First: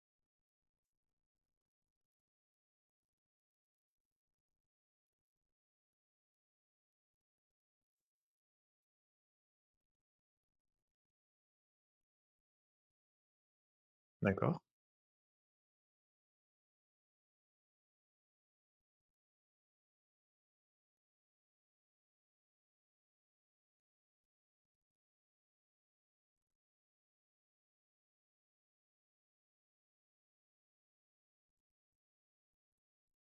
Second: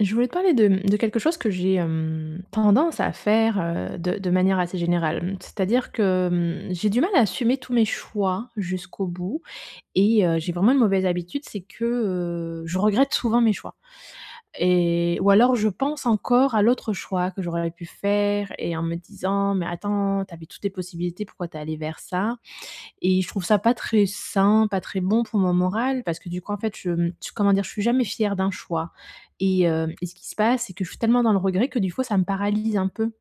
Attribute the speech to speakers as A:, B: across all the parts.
A: Je voulais te parler de quelque chose que j'ai, tendance à faire, de manière assez générale. Mmh, C'est-à-dire que, j'ai du mal à assumer tous mes choix jusqu'au bout et j'ai vraiment une mauvaise habitude, c'est que, je regrette souvent mes choix
B: D'accord.
A: et ou alors je pense encore à l'autre choix que j'aurais pu faire et en me disant: «Mais attends, t'avais toutes les possibilités, pourquoi t'es allé vers ça?» Et je trouve ça pas très sain, pas très bon pour mon moral parce que du coup, en fait, je, je comment dire? Je suis jamais fière d'un choix et ce qui se passe, c'est que je suis tellement dans le regret que du coup, ça me paralyse un peu.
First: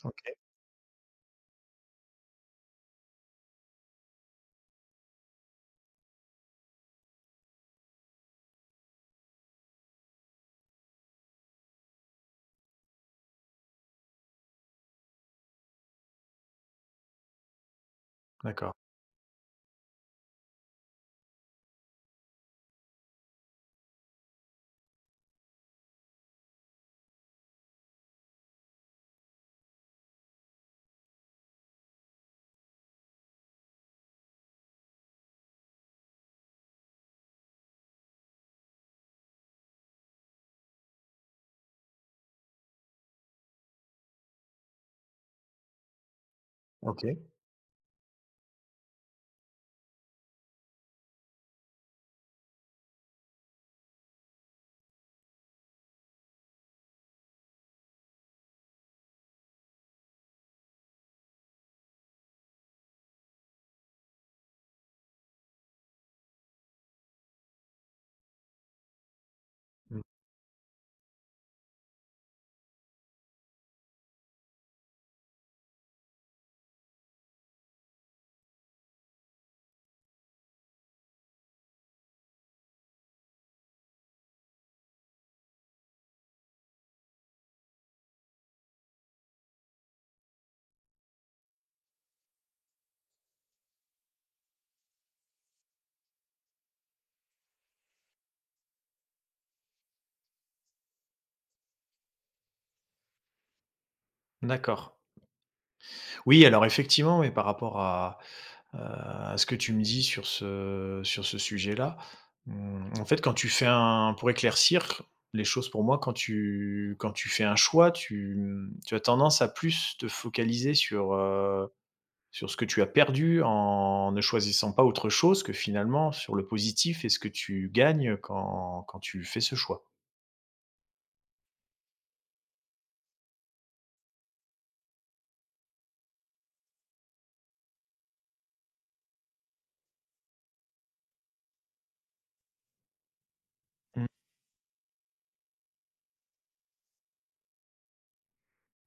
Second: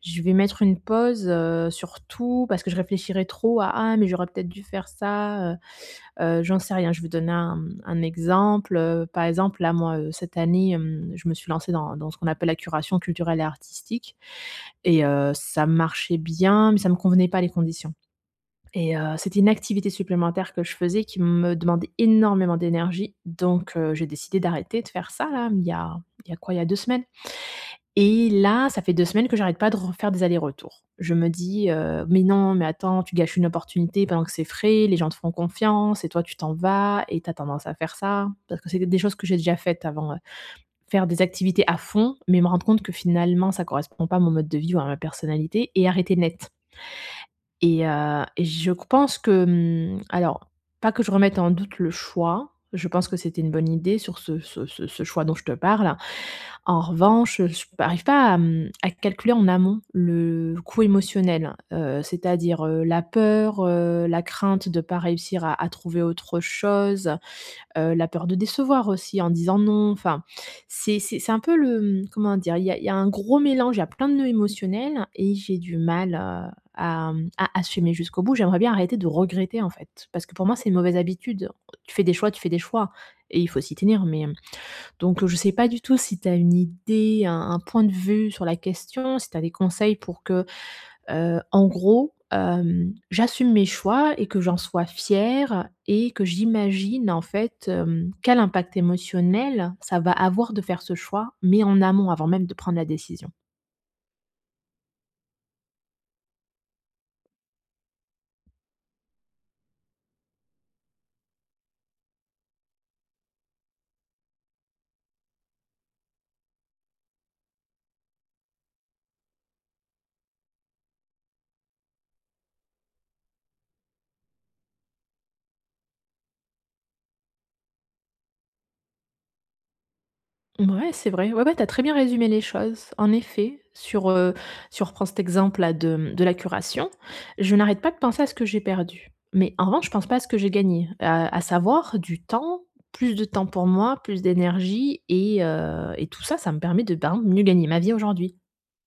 A: Je vais
B: OK,
A: mettre une pause, sur tout parce que je réfléchirai trop à: «Ah mais j'aurais peut-être dû faire ça», j'en sais rien. Je vais donner un, un exemple, par exemple, là, moi, cette année, je me suis lancée dans ce qu'on appelle la curation culturelle et artistique et ça marchait bien mais ça me convenait pas les conditions.
B: d'accord,
A: Et c'était une activité supplémentaire que je faisais qui me demandait énormément d'énergie, donc j'ai décidé d'arrêter de faire ça là, il y a quoi? Il y a 2 semaines et là, ça fait 2 semaines que j'arrête pas de refaire des allers-retours. Je me dis, «Mais non, mais attends, tu gâches une opportunité pendant que c'est frais, les gens te font confiance et toi tu t'en vas et tu as tendance à faire ça». Parce que c'était des choses que j'ai déjà faites avant, faire des activités à fond, mais me rendre compte que finalement ça correspond pas à mon mode de vie ou à ma personnalité et arrêter net.
B: OK,
A: Et je pense que, alors, pas que je remette en doute le choix, je pense que c'était une bonne idée sur ce choix dont je te parle. En revanche, je n'arrive pas à, à calculer en amont le coût émotionnel, c'est-à-dire, la peur, la crainte de ne pas réussir à trouver autre chose la peur de décevoir aussi en disant non,
B: mmh,
A: enfin, c'est un peu le, comment dire? Il y a un gros mélange, il y a plein de nœuds émotionnels et j'ai du mal, à, à assumer jusqu'au bout. J'aimerais bien arrêter de regretter, en fait, parce que pour moi, c'est une mauvaise habitude. Tu fais des choix, tu fais des choix et il faut s'y tenir, mais, donc, je sais pas du tout si tu as une idée, un point de vue sur la question, si tu as des conseils pour que en gros, j'assume mes choix et que j'en sois fière et que j'imagine, en fait, quel impact émotionnel ça va avoir de faire ce choix, mais en amont, avant même de prendre la décision.
B: d'accord. Oui, alors effectivement, mais par rapport à ce que tu me dis sur ce sujet-là, mmh, en fait, quand tu fais un pour éclaircir les choses pour moi, quand tu fais un choix, tu as tendance à plus te focaliser sur ce que tu as perdu en ne choisissant pas autre chose que finalement sur le positif et ce que tu gagnes quand tu fais ce choix.
A: Ouais, c'est vrai. Ouais, ouais, t'as très bien résumé les choses. En effet, sur, si on reprend cet exemple-là de, de la curation, je n'arrête pas de penser à ce que j'ai perdu. Mais en revanche, je pense pas à ce que j'ai gagné, à savoir du temps, plus de temps pour moi,
B: Mmh,
A: plus d'énergie et tout ça, ça me permet de, ben, mieux gagner ma vie aujourd'hui.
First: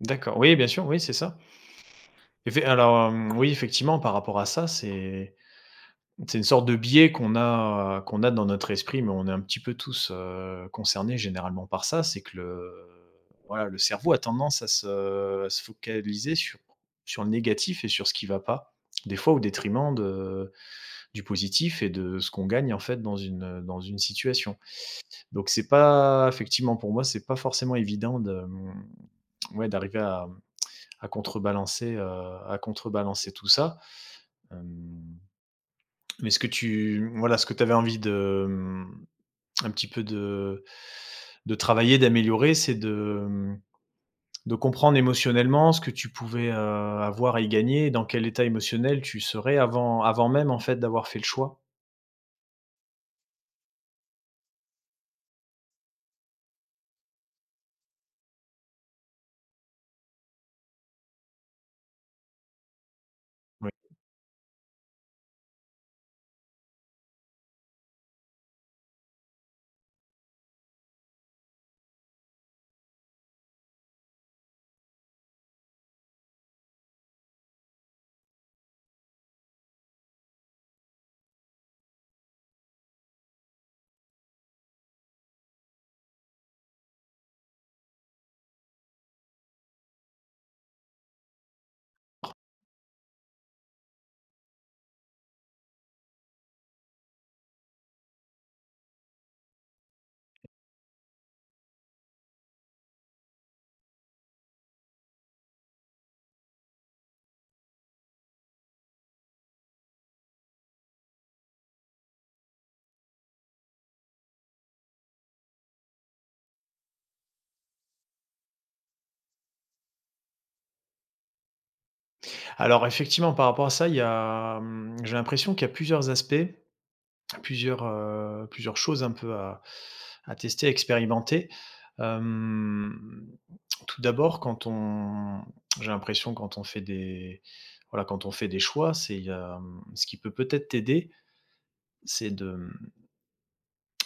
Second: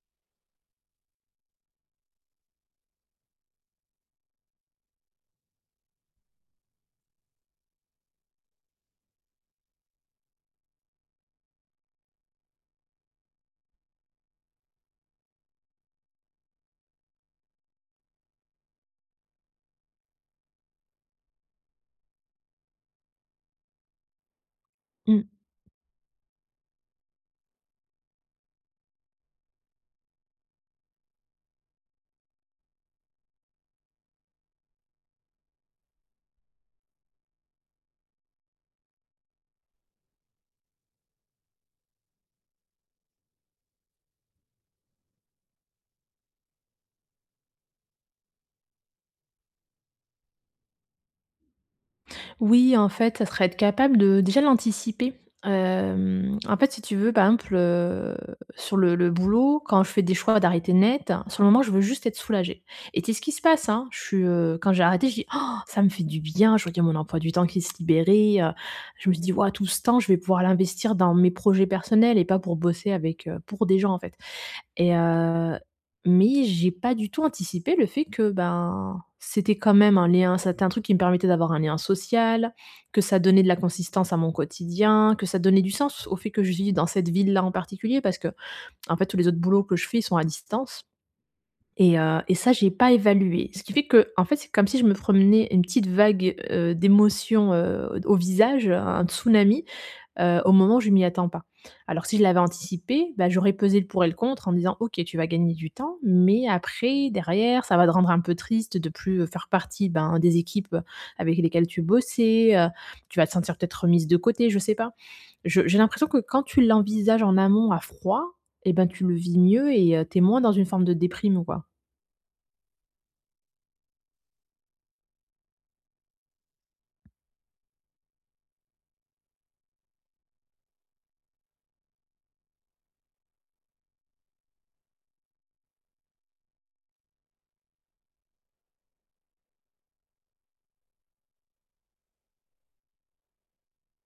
B: d'accord, oui, bien sûr, oui, c'est ça. Effet alors, oui, effectivement, par rapport à ça, c'est une sorte de biais qu'on a, qu'on a dans notre esprit, mais on est un petit peu tous, concernés généralement par ça. C'est que le voilà, le cerveau a tendance à se focaliser sur le négatif et sur ce qui va pas, des fois au détriment de du positif et de ce qu'on gagne en fait dans dans une situation.
A: Mmh.
B: Donc c'est pas effectivement pour moi, c'est pas forcément évident de, ouais, d'arriver à, à contrebalancer, heu, à contrebalancer tout ça. Hem, mais ce que tu voilà, ce que tu avais envie de, un petit peu de travailler, d'améliorer, c'est de, mmh, de comprendre émotionnellement ce que tu pouvais, avoir à y gagner et dans quel état émotionnel tu serais avant même, en fait, d'avoir fait le choix?
A: Oui, en fait, ça serait être capable de déjà l'anticiper. En fait, si tu veux, par exemple, sur le boulot, quand je fais des choix d'arrêter net, sur le moment, je veux juste être soulagée et c'est ce qui se passe,
B: Oui.
A: hein? Je suis, quand j'ai arrêté, je dis: «Oh, ça me fait du bien!» Je voyais mon emploi du temps qui se libérait, je me suis dit: «Waouh, tout ce temps, je vais pouvoir l'investir dans mes projets personnels et pas pour bosser avec, pour des gens, en fait». Et mais j'ai pas du tout anticipé le fait que, ben, c'était quand même un lien, c'était un truc qui me permettait d'avoir un lien social, que ça donnait de la consistance à mon quotidien, que ça donnait du sens au fait que je vis dans cette ville-là en particulier parce que en fait tous les autres boulots que je fais, ils sont à distance et ça j'ai pas évalué. Ce qui fait que en fait, c'est comme si je me promenais une petite vague, d'émotions, au visage, un tsunami au moment où je m'y attends pas. Alors si je l'avais anticipé, bah, j'aurais pesé le pour et le contre en me disant: «OK, tu vas gagner du temps, mais après, derrière, ça va te rendre un peu triste de plus, faire partie, ben, des équipes, avec lesquelles tu bossais, tu vas te sentir peut-être remise de côté», je sais pas. Je J'ai l'impression que quand tu l'envisages en amont à froid eh ben, tu le vis mieux et tu es moins dans une forme de déprime, quoi.
B: Alors effectivement, par rapport à ça, il y a, j'ai l'impression qu'il y a plusieurs aspects. Plusieurs, plusieurs choses un peu à tester, à expérimenter. Hem, tout d'abord, quand on j'ai l'impression quand on fait des voilà, quand on fait des choix, c'est il ce qui peut peut-être t'aider, c'est de,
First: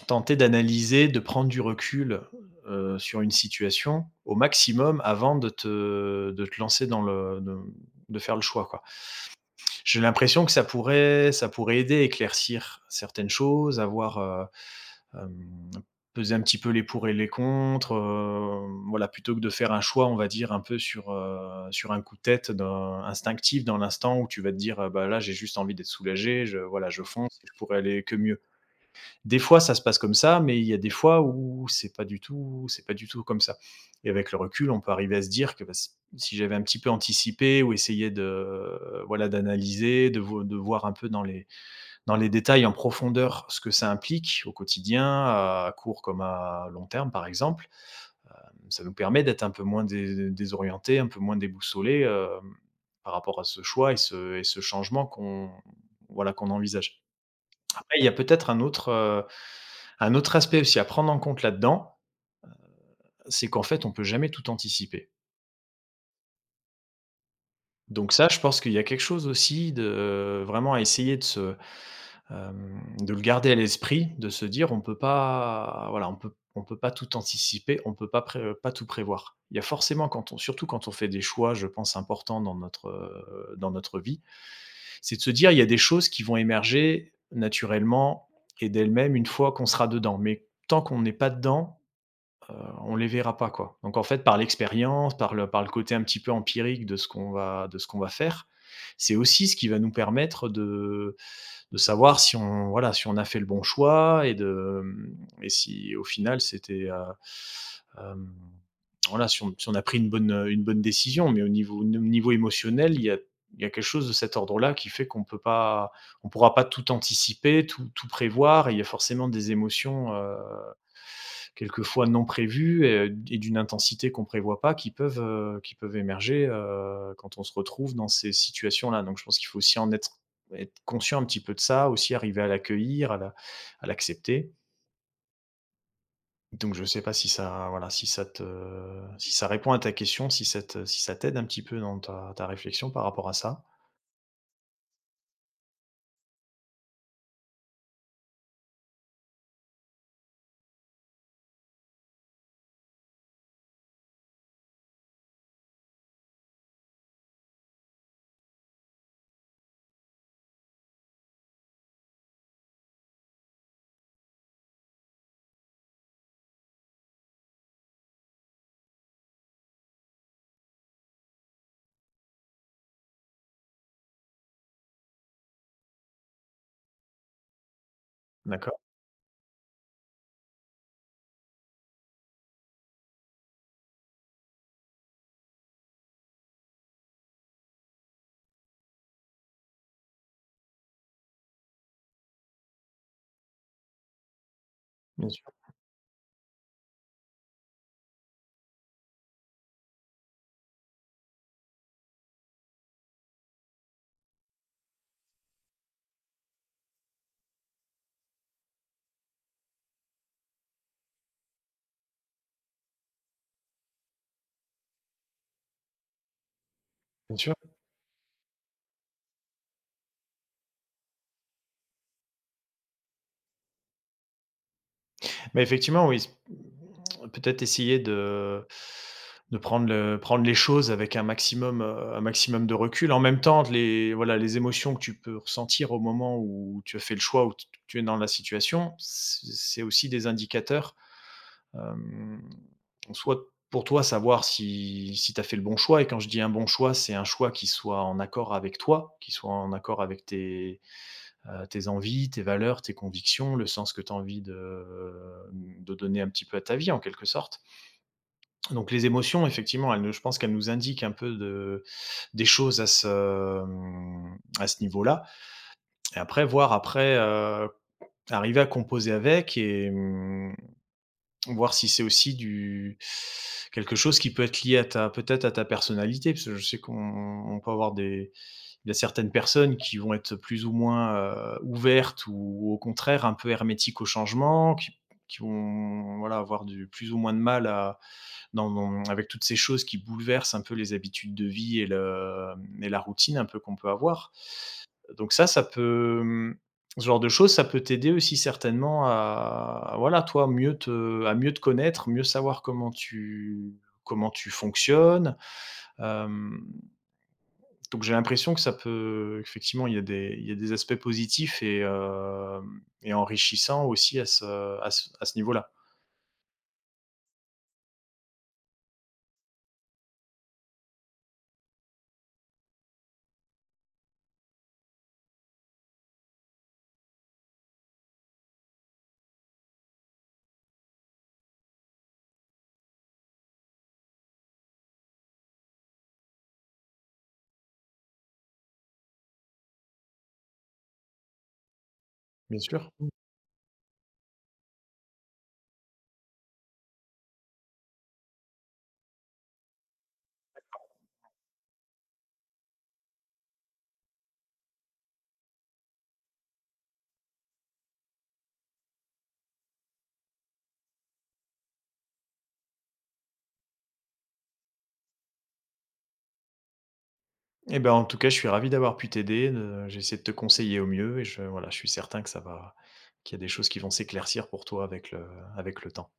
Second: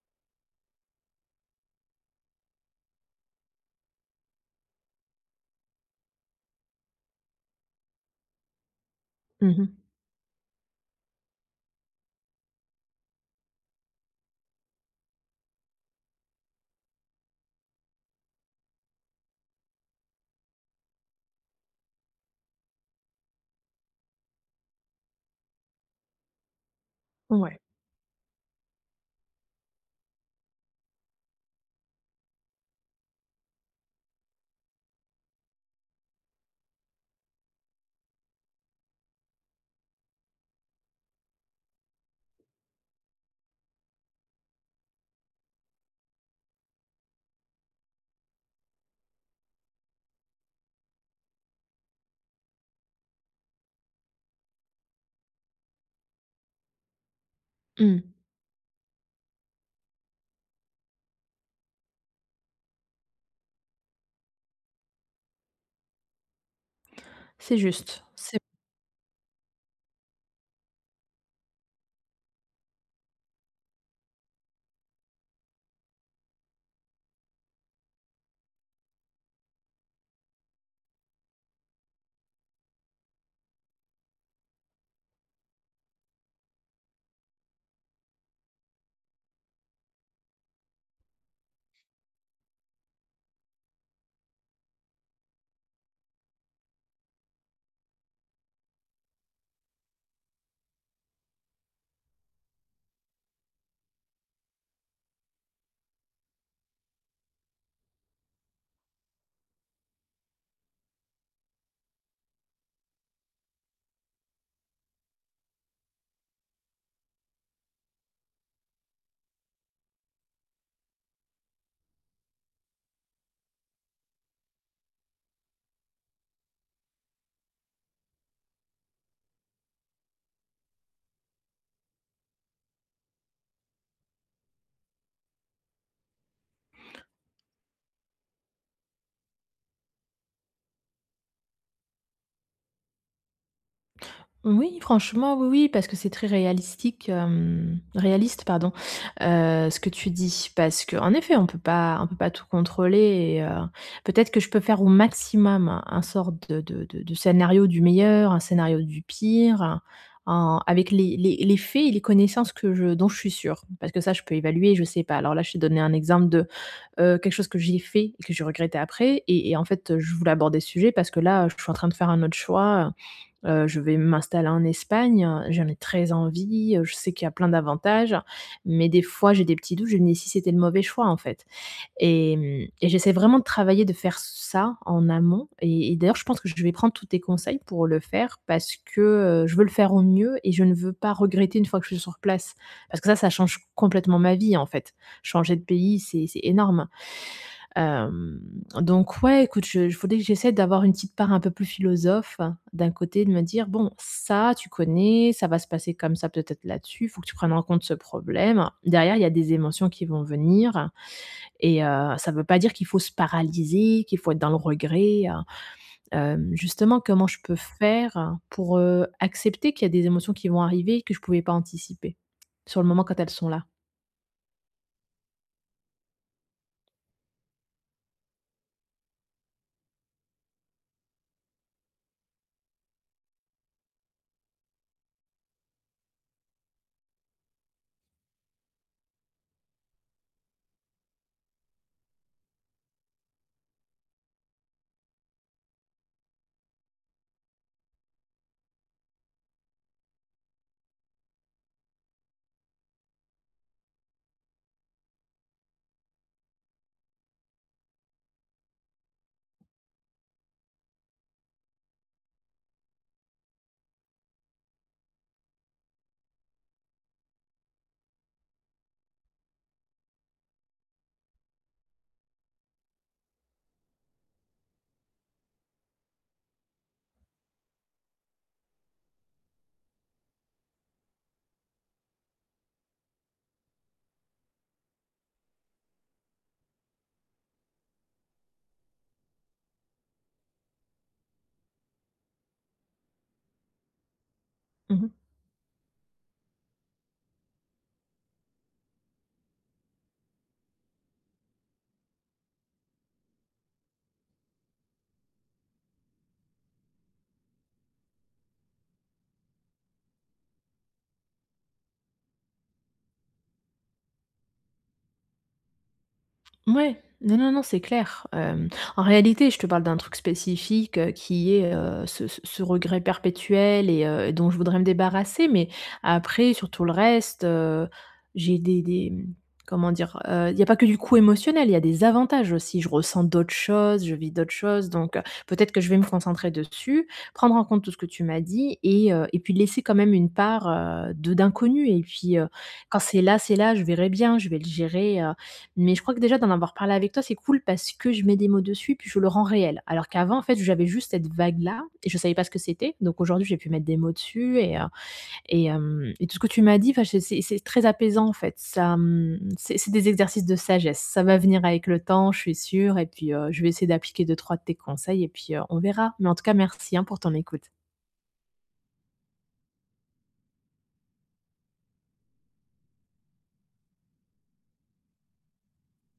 B: tenter d'analyser, de prendre du recul, sur une situation au maximum avant de te lancer dans de faire le choix, quoi.
A: Mmh.
B: J'ai l'impression que ça pourrait aider, éclaircir certaines choses, avoir, Hem, peser un petit peu les pour et les contre, voilà, plutôt que de faire un choix, on va dire, un peu sur, sur un coup de tête dans instinctif dans l'instant où tu vas te dire: bah, là, j'ai juste envie d'être soulagé, je voilà, je
A: Ouais.
B: fonce, je
A: Ouais.
B: pourrais aller que mieux». Des fois, ça se passe comme ça, mais il y a des fois où c'est pas du tout comme ça et avec le recul, on peut arriver à se dire que, bah, si j'avais un petit peu anticipé ou essayé de, voilà, d'analyser, de voir un peu dans les détails, en profondeur, ce que ça implique au quotidien, à court comme à long terme, par exemple. Ça nous permet d'être un peu moins dé désorientés, un peu moins déboussolés, par rapport à ce choix et ce changement qu'on voilà, qu'on envisage. Après,
A: Mmh.
B: il y a peut-être un autre aspect aussi à prendre en compte là-dedans, c'est qu'en fait, on peut jamais tout anticiper.
A: C'est juste.
B: Donc ça, je pense qu'il y a quelque chose aussi de, vraiment à essayer de se, de le garder à l'esprit, de se dire: «On peut pas, voilà, on peut pas tout anticiper, on peut pas pré pas tout prévoir». Il y a forcément quand on surtout quand on fait des choix, je pense, importants dans notre vie, c'est de se dire: «Il y a des choses qui vont émerger naturellement et d'elles-mêmes une fois qu'on sera dedans». Mais tant qu'on n'est pas dedans, on les verra pas, quoi. Donc en fait, par l'expérience, par le côté un petit peu empirique de ce qu'on va faire, c'est aussi ce qui va nous permettre de savoir si on voilà, si on a fait le bon choix et de, mmh et si au final c'était, hem, voilà, si on a pris une bonne décision. Mais au niveau n niveau émotionnel, il y a quelque chose de cet ordre-là qui fait qu'on peut pas on pourra pas tout anticiper, tout prévoir et il y a forcément des émotions, quelquefois non prévues et d'une intensité qu'on prévoit pas, qui peuvent émerger, quand on se retrouve dans ces situations-là. Donc je pense qu'il faut aussi en être être conscient un petit peu de ça, aussi arriver à l'accueillir, à l'accepter. Donc je sais pas si ça voilà, si ça te si ça répond à ta question, si ça te si ça t'aide un petit peu dans ta réflexion par rapport à ça?
A: Oui, franchement, oui, oui, parce que c'est très réalistique, réaliste, pardon, ce que tu dis. Parce que, en effet, on peut pas tout contrôler et peut-être que je peux faire au maximum un sorte de scénario du meilleur, un scénario du pire, un en avec les faits et les connaissances que je dont je suis sûre. Parce que ça, je peux évaluer, je sais pas. Alors là, je t'ai donné un exemple de, quelque chose que j'ai fait et que j'ai regretté après et en fait, je voulais aborder ce sujet parce que là, je suis en train de faire un autre choix. Je vais m'installer en Espagne, j'en ai très envie, je sais qu'il y a plein d'avantages,
B: D'accord,
A: mais des fois j'ai des petits doutes, je me dis: «Si c'était le mauvais choix en fait» et et j'essaie vraiment de travailler, de faire ça en amont et d'ailleurs je pense que je vais prendre tous tes conseils pour le faire parce que, je veux le faire au mieux et je ne veux pas regretter une fois que je suis sur place. Parce que ça change complètement ma vie en fait.
B: bien sûr,
A: Changer de pays, c'est énorme. Hem, donc ouais, écoute, je faudrait que j'essaie d'avoir une petite part un peu plus philosophe, hein, d'un côté, de me dire: «Bon, ça, tu connais, ça va se passer comme ça peut-être là-dessus, faut que tu prennes en compte ce problème». Derrière, il y a des émotions qui vont venir et ça veut pas dire qu'il faut se paralyser, qu'il faut être dans le regret, hein. Justement, comment
B: bien
A: je
B: sûr.
A: peux faire hein, pour, accepter qu'il y a des émotions qui vont arriver et que je ne pouvais pas anticiper, sur le moment quand elles sont là?
B: Mais effectivement, oui, peut-être essayer de prendre le prendre les choses avec un maximum de recul. En même temps, les voilà, les émotions que tu peux ressentir au moment où tu as fait le choix, où t tu es dans la situation, c'est aussi des indicateurs, hem, soit pour toi, savoir si tu as fait le bon choix, et quand je dis un bon choix, c'est un choix qui soit en accord avec toi, qui soit en accord avec tes envies, tes valeurs, tes convictions, le sens que tu as envie de donner un petit peu à ta vie en quelque sorte. Donc les émotions effectivement, elles ne je pense qu'elles nous indiquent un peu de des choses à ce, à ce niveau-là et après, arriver à composer avec, et voir si c'est aussi du quelque chose qui peut être lié à ta peut-être à ta personnalité. Parce que je sais qu'on on peut avoir des il y a certaines personnes qui vont être plus ou moins, ouvertes ou au contraire un peu hermétiques au changement, qui vont, voilà, avoir du plus ou moins de mal à dans dans avec toutes ces choses qui bouleversent un peu les habitudes de vie et le, mmh et la routine un peu qu'on peut avoir.
A: Mmh. Mmh.
B: Donc ça peut, ce genre de choses, ça peut t'aider aussi certainement à, voilà, toi, mieux te à mieux te connaître, mieux savoir comment tu fonctionnes, hem donc j'ai l'impression que ça peut effectivement, il y a des aspects positifs et hem et enrichissants aussi à ce à ce à ce niveau-là.
A: Ouais. Non, non, non, c'est clair. En réalité, je te parle d'un truc spécifique, qui est, ce ce regret perpétuel et dont je voudrais me débarrasser. Mais après, sur tout le reste, j'ai des comment dire? Il n'y a pas que du coût émotionnel, il y a des avantages aussi. Je ressens d'autres choses, je vis d'autres choses, donc peut-être que je vais me concentrer dessus, prendre en compte tout ce que tu m'as dit et puis laisser quand même une part, de d'inconnu et puis,
B: Bien sûr.
A: quand c'est là, je verrai bien, je vais le gérer, mais je crois que déjà d'en avoir parlé avec toi, c'est cool parce que je mets des mots dessus, puis je le rends réel. Alors qu'avant, en fait, j'avais juste cette vague-là et je savais pas ce que c'était. Donc aujourd'hui, j'ai pu mettre des mots dessus et hem et tout ce que tu m'as dit, enfin, c'est très apaisant, en fait. Ça, c'est des exercices de sagesse. Ça va venir avec le temps, je suis sûre et puis, je vais essayer d'appliquer 2 3 de tes conseils et puis, on verra. Mais en tout cas, merci, hein, pour ton écoute.
B: Et ben, en tout cas, je suis ravi d'avoir pu t'aider, de j'ai essayé de te conseiller au mieux et je voilà, je suis certain que ça va qu'il y a des choses qui vont s'éclaircir pour toi avec le temps.